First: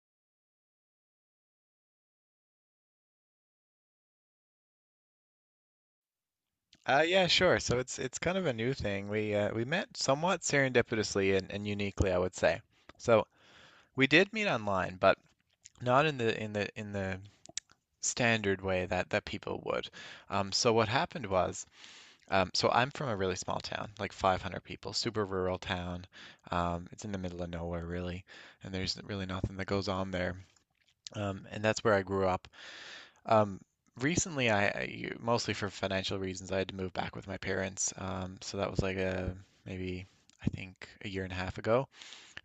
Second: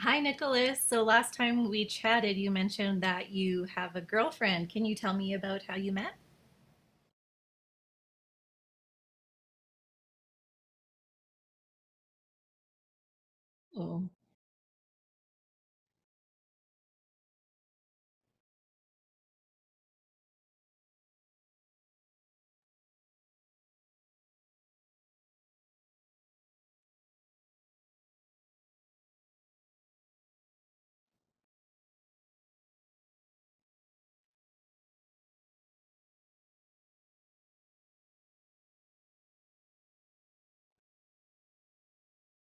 Hi, Nicholas. So last time we chatted, you mentioned that you have a girlfriend. Can you tell me about how you met? Yeah, sure. So it's kind of a new thing. We met somewhat serendipitously and uniquely, I would say. So we Oh, did meet online, but not in the standard way that people would. So what happened was, so I'm from a really small town, like 500 people, super rural town. It's in the middle of nowhere, really, and there's really nothing that goes on there. And that's where I grew up. Um, Recently, mostly for financial reasons, I had to move back with my parents. So that was like a maybe I think a year and a half ago,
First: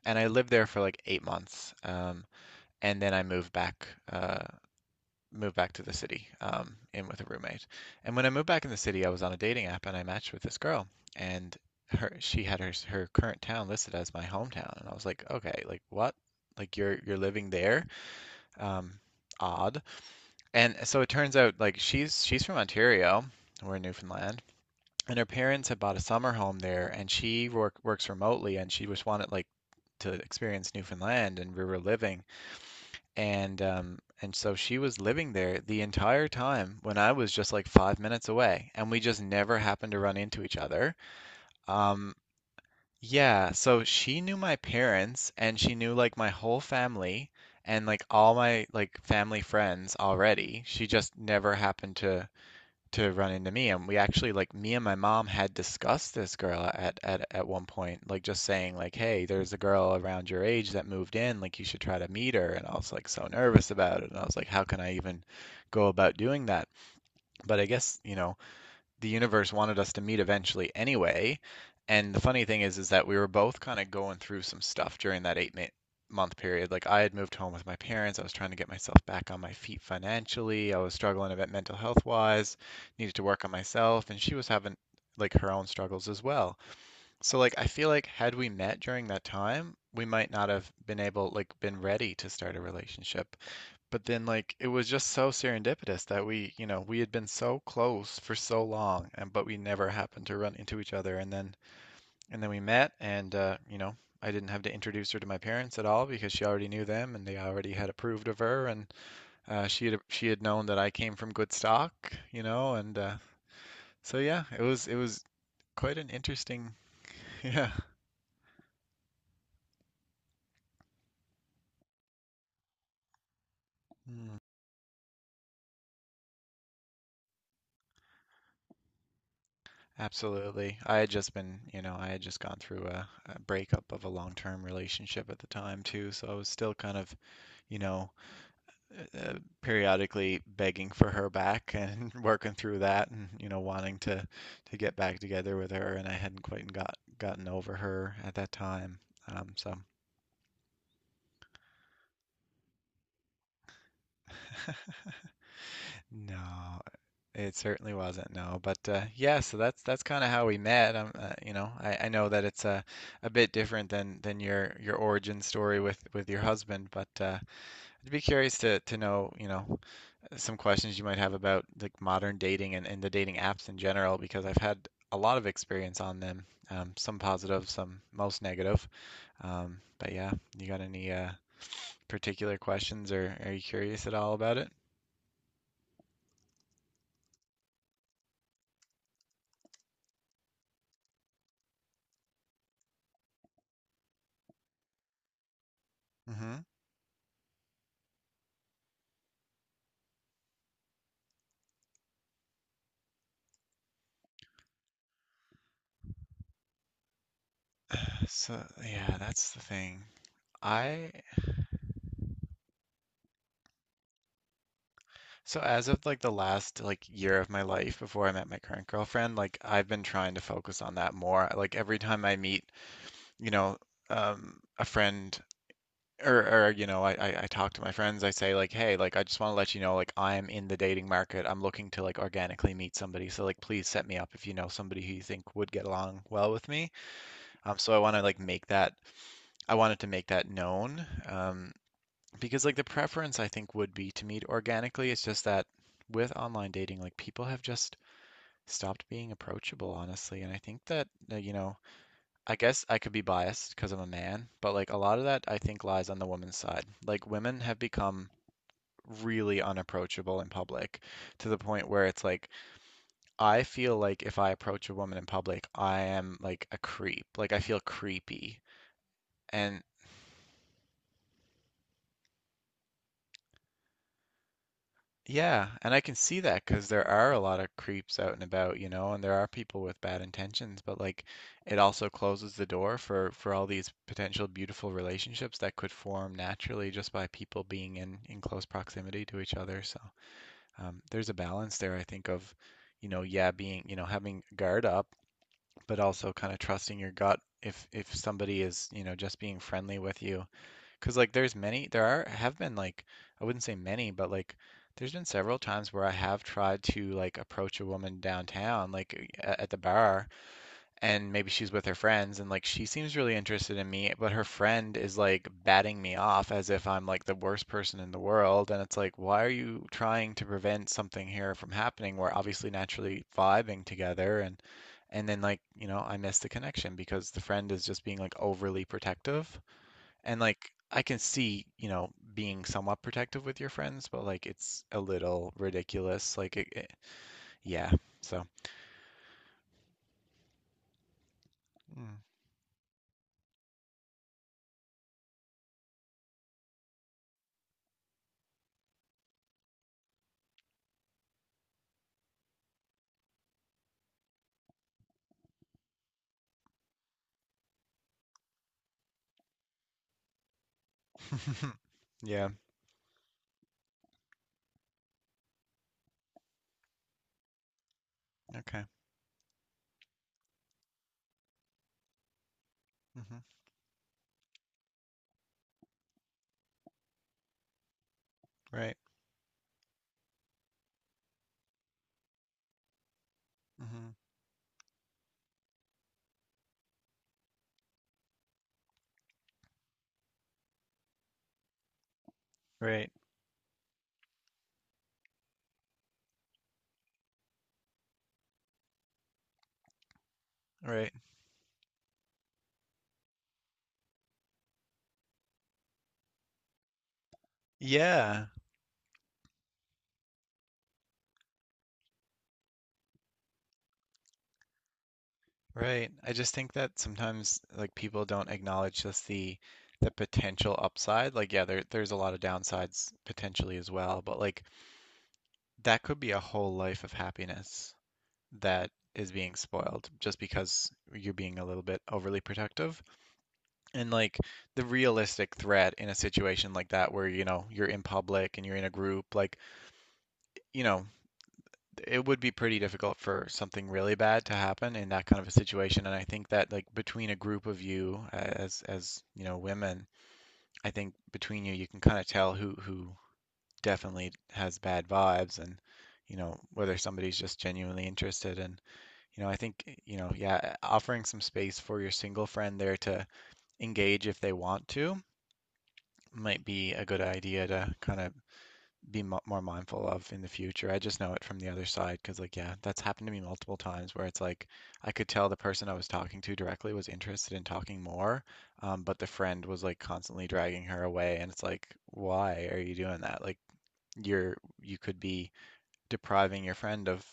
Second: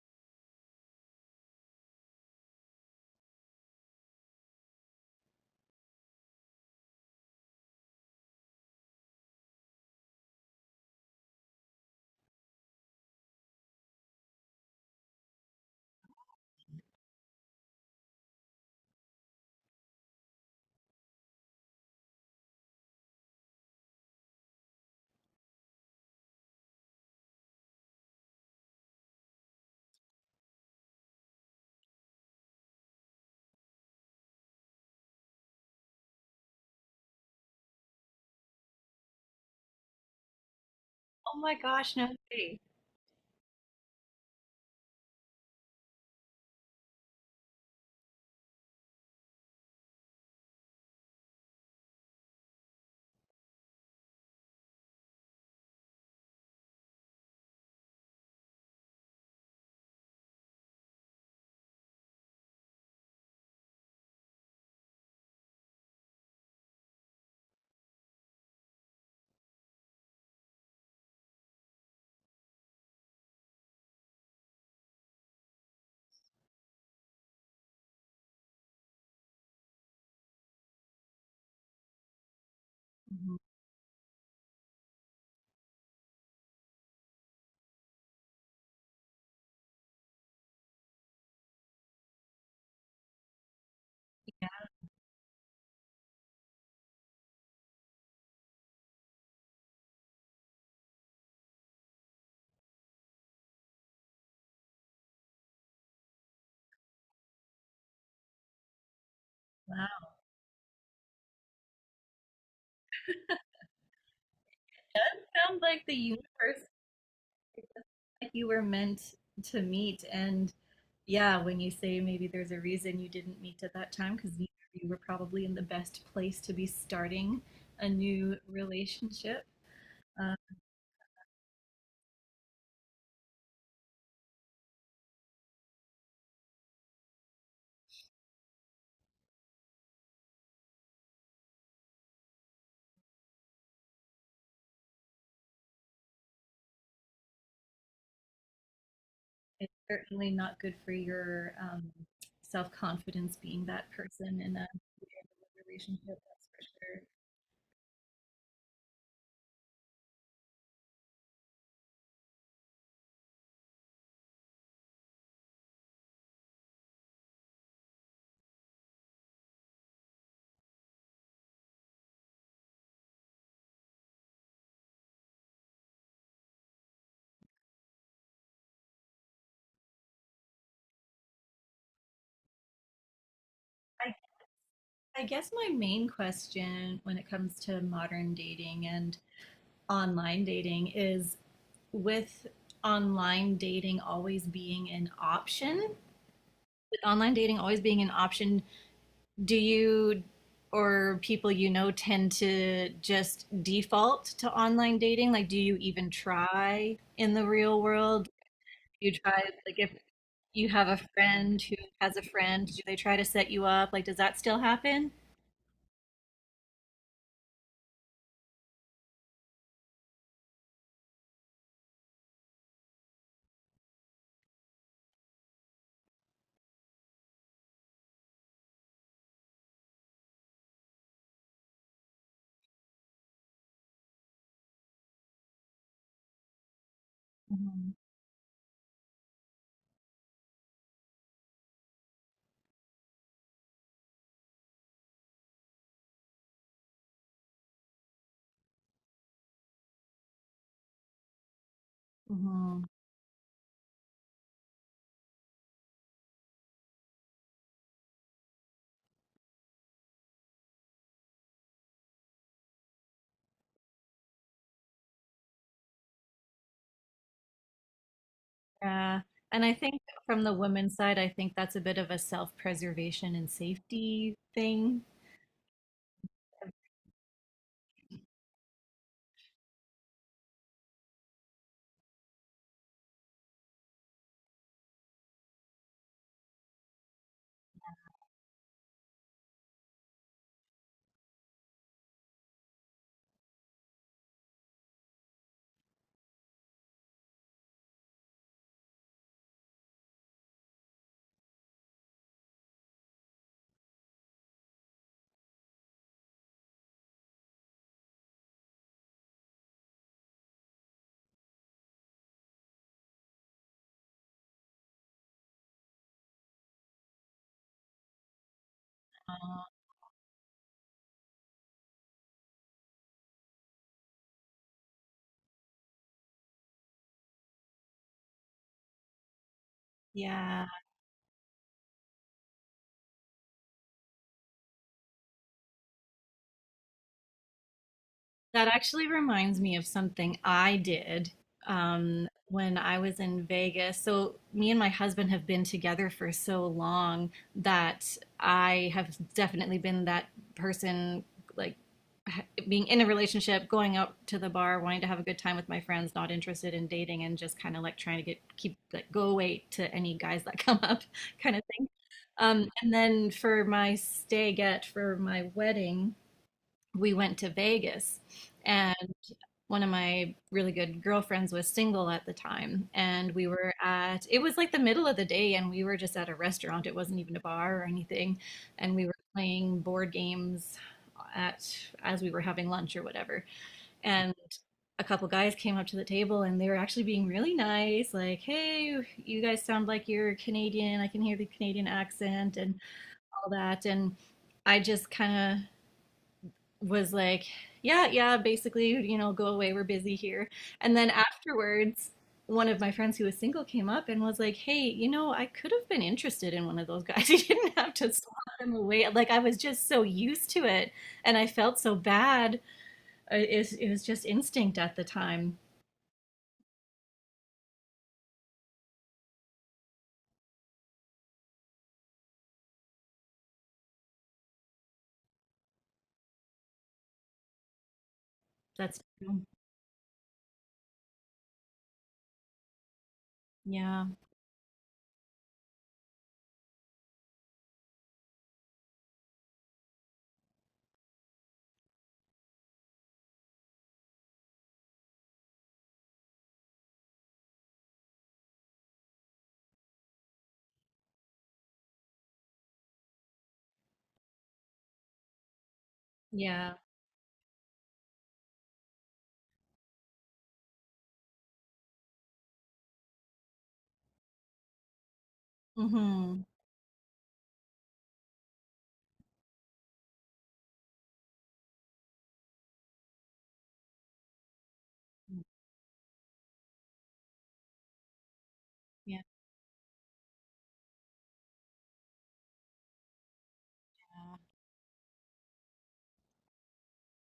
and I lived there for like 8 months. And then I moved back to the city, in with a roommate. And when I moved back in the city, I was on a dating app and I matched with this girl, and her she had her current town listed as my hometown, and I was like, okay, like what? Like you're living there? Um, Odd. And so it turns out like she's from Ontario, we're in Newfoundland, and her parents had bought a summer home there, and she works remotely, and she just wanted like to experience Newfoundland and where we're living, and so she was living there the entire time when I was just like 5 minutes away, and we just never happened to run into each other. oh my gosh, no Um, way. yeah, so she knew my parents, and she knew like my whole family. And like all my like family friends already, she just never happened to run into me. And we actually, like, me and my mom had discussed this girl at one point, like just saying like, hey, there's a girl around your age that moved in, like you should try to meet her, and I was like so nervous about it, and I was like, how can I even go about doing that? But I guess, you know, the universe wanted us to meet eventually anyway. And the funny thing is that we were both kind of going through some stuff during that month period. Like I had moved home with my parents. I was trying to get myself back on my feet financially. I was struggling a bit mental health wise, needed to Mhm. work on myself, and she was having like her own struggles as well. So like I feel like had we met during that time, we might not have been able, like, been ready to start a relationship, but then like it was just so serendipitous that we, you know, we had been so close for so long, and but we never happened to run into each other, and then we met. And you know, I didn't have to introduce her to my parents at all because she already knew them, and they already had approved of her. And she had Wow. she had known that I came from good stock, you know. And so yeah, it was Sounds like the quite an universe, interesting yeah. like you were meant to meet. And yeah, when you say maybe there's a reason you didn't meet at that time, because Mm. neither of you were probably in the best place to be starting a new relationship. Um, Absolutely. I had just been, you know, I had just gone through a breakup of a long-term relationship at the time too, so I was still kind of, you know, uh, uh, periodically begging for her back and working through that, and, you know, wanting to get back together with her, and I hadn't quite gotten over her at that time. Um, it's so certainly not good for your self confidence being that person in a relationship. That's for No, sure. it certainly wasn't. No, but yeah, so that's kind of how we met. You know, I know that it's a bit different than your origin story with your husband, but I'd be curious to know, you know, some questions you might have about like modern dating, and the dating apps in general, because I've had a lot of experience on them. Some positive, some most negative. But yeah, you got any particular questions, or are you curious at I, all about it? I guess my main question when it comes to modern dating and online dating is with online dating always being an option, with online dating always being an option, do you or people you know tend to just default to online dating? Like, do you even try in the real world? So You yeah, try that's the like If thing. you have a I friend who has a friend, do they try to set you up? Like, does that still happen? So as of like the last like year of my life before I met my current girlfriend, like I've been trying to focus on that more. Like every time I meet, you know, a friend, or or you know, I talk to my friends, I say like, "Hey, like I just want to let you know like I'm in the dating market. I'm looking to like organically meet somebody. So like please set me up if you know somebody who you think would get along well with me." Um so Mhm. I want to like make that I wanted to make that known. Because like the preference, I think, would be to meet organically. It's just that with online dating, like people have just stopped being approachable, honestly. And I think that, you know, I guess Mhm. I could be biased because I'm a man, but like a lot of that, I think, lies on the woman's side. Like women have become really unapproachable in public, to the point where it's like I feel like if I approach a woman in public, I am like a creep. Like I feel creepy. Yeah. And I And think from the women's side, I think that's a bit of a self-preservation and safety thing. Yeah, and I can see that because there are a lot of creeps out and about, you know, and there are people with bad intentions, but like it also closes the door for all these potential beautiful relationships that could form naturally just by people being in close proximity to each other. So there's a balance there, I think, of, you know, yeah, being, you know, having guard up, but also kind of trusting your gut if somebody is, you know, just being friendly with you. Cause like there's many, there are have been like I wouldn't say many, but like there's been several times where I have tried to like approach a woman downtown, like at the bar, and maybe she's with her friends, and like she seems really interested in me, but her friend is like batting me off as if I'm like the worst person in the world, and it's like, why are Uh, you trying to prevent something here from happening? We're obviously naturally vibing together, and then like, you know, I miss the connection because the friend is just being like overly protective. And Yeah. like I can see, you know, being somewhat protective with your friends, but like it's a little ridiculous. Like yeah. So. That actually reminds me of something I did when I was in Vegas. So, me and my husband have been together for so long that I have definitely been that person, like being in a relationship, going out to the bar, wanting to have a good time with my friends, not interested in dating, and just kind of like trying to get keep like go away to any guys that come up, kind of Mm. thing. Yeah. And then for my stay get for my wedding, we went to Vegas. Okay. One of my really good girlfriends was single at the time, and Hmm. we were at— it was like the middle of the day and we were just at a restaurant, it wasn't even a bar or anything, and Right. we were playing board games at as we were having lunch or whatever, Hmm. and a couple guys came up to the table, and they were actually being really nice, like, hey, you guys sound like you're Canadian, I can hear the Canadian accent and Right. all that. And I just kind of was like, yeah, yeah, basically, you know, go away, we're busy here. And then Right. afterwards, one of my friends who was single came up and was like, hey, you know, I could have been interested in one of those guys. You didn't have to swat Yeah. them away. Like, I was just so used to it and I felt so bad. It was just instinct at the time. Right. I just think that sometimes, like, people don't acknowledge just the potential upside. Like yeah, there's a lot of downsides potentially as well, but like that could be a whole life of happiness that That's is true. being spoiled just because you're being a little bit overly protective. Yeah. And like the realistic threat in a situation like that, where, you know, you're in public and you're in a group, like, you know, it would be pretty difficult for something really bad to happen in that kind of a situation. And I think that, like, between a group of you, as you know, women, I think between you, can kind of tell who definitely has bad vibes, and, you know, Yeah. whether somebody's just genuinely interested. And you know, I think, eh, you know, yeah, offering some space for your single friend there to engage if they want to Mm-hmm. might be a good idea to kind of be mo more mindful of in the future. I just know it from the other side because, like, yeah, that's happened to me multiple times, where it's like I could tell the person I was talking to directly was interested in talking more, but Yeah. the friend was like constantly dragging her away, and it's like, why are you doing that? Like, you're you could be depriving your friend of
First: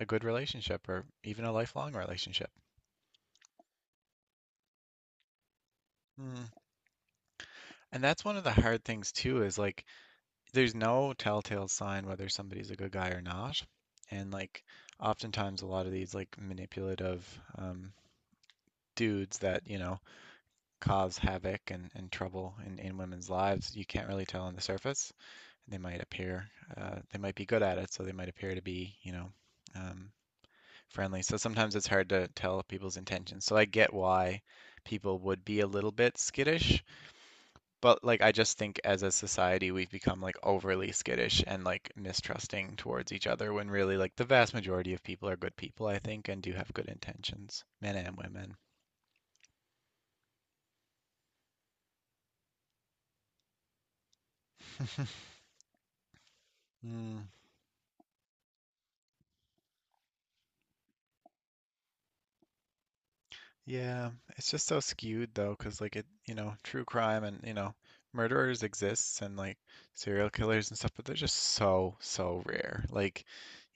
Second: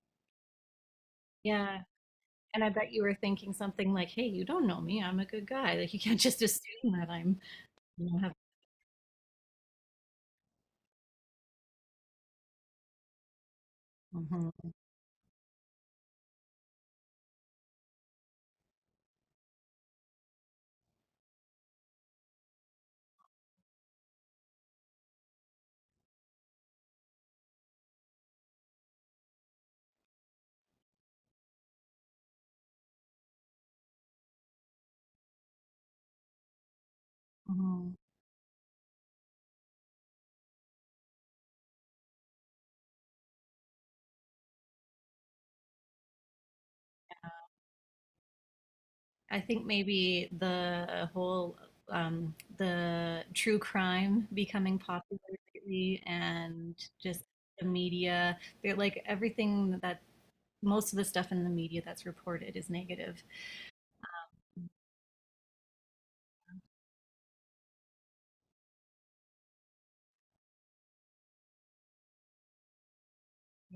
a good relationship or even a Yeah. lifelong relationship. And I bet you were thinking something like, hey, you don't know me. I'm a good guy. Like, you can't just Hmm. assume that I'm, And you know, that's have. one of the hard things too, is like there's no telltale sign whether somebody's a good guy or not. And like Mm-hmm. oftentimes a lot of these like manipulative um, dudes that, you know, cause havoc and trouble in women's lives, you can't really tell on the surface. They might appear, they might be good at it, so they might appear to be, you know, um, friendly. So sometimes it's hard to tell people's intentions. So I get why people would be a little bit skittish. Mhm. But like I just think, as a society, we've become like overly skittish and like mistrusting towards each other, when really like the vast majority of people are good people, I think, and do have good intentions, men and women. I think maybe the whole the true crime becoming popular lately and just Mm, the media, they're like everything that most of the stuff in the media that's reported is negative. yeah, it's just so skewed though, because like you know, true crime and, you know, murderers exists, and like serial killers and stuff, but they're just so, so rare. Like,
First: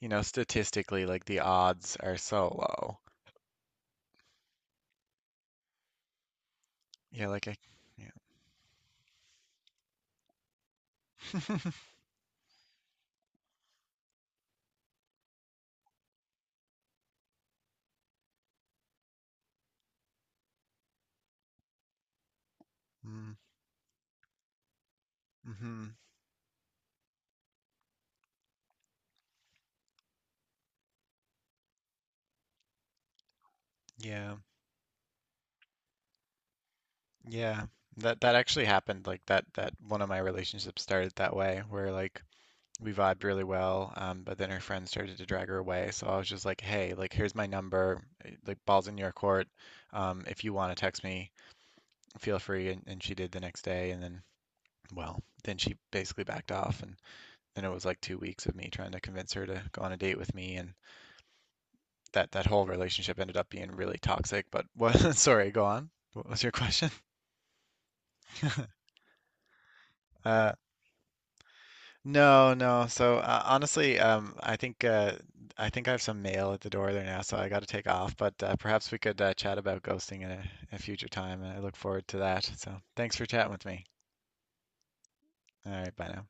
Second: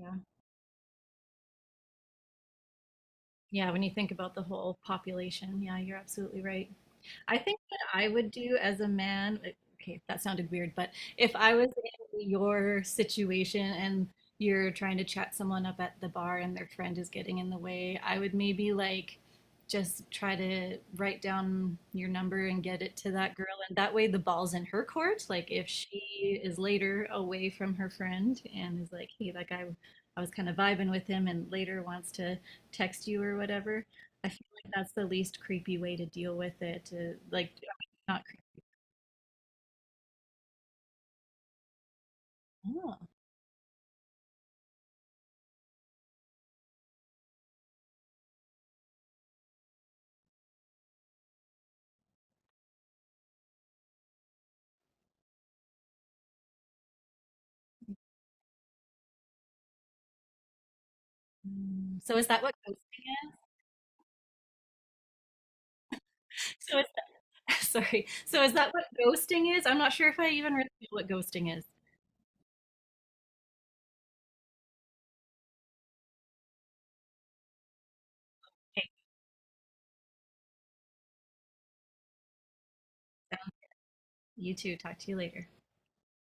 you know, statistically, like the odds are so low. Yeah, when you think about the whole population, yeah, you're absolutely right. Yeah, I like think what I yeah. would do as a man, like, okay, that sounded weird, but if I was Mm. in your situation and you're trying to chat someone up at the bar and their friend is getting in the way, I would maybe like just try to write down your number and get it to Hmm. that girl. And that way the ball's in her court. Like if Mm-hmm. she is later away from her friend and is like, hey, that guy, I was kind of vibing with him, and later wants to text you or whatever, I Yeah. feel like that's the least creepy way to deal with it. To like Yeah, that not that creep. actually happened. Like that one of my relationships started that way, where like we Oh. vibed really well, but then her friend started to drag her away. So I was just like, hey, like here's my number, eh, like balls in your court. If you want to text me, feel free. And she did the next day, and then, well, then she basically backed off, and then it was like 2 weeks of me trying to convince her to go on a date with me, and Mm. So is that that that what whole ghosting relationship is? ended up being really toxic. But what? Sorry, go on. What was your So is question? Sorry. So is that what ghosting is? I'm not sure if I Uh, even really know what ghosting is. No, no. So honestly, I think I have some mail at the door there now, so I got to take off. But Okay, perhaps we could chat about ghosting in a future time, and I look forward to that. So thanks for chatting with me. you too. Talk to you later. All right, bye now.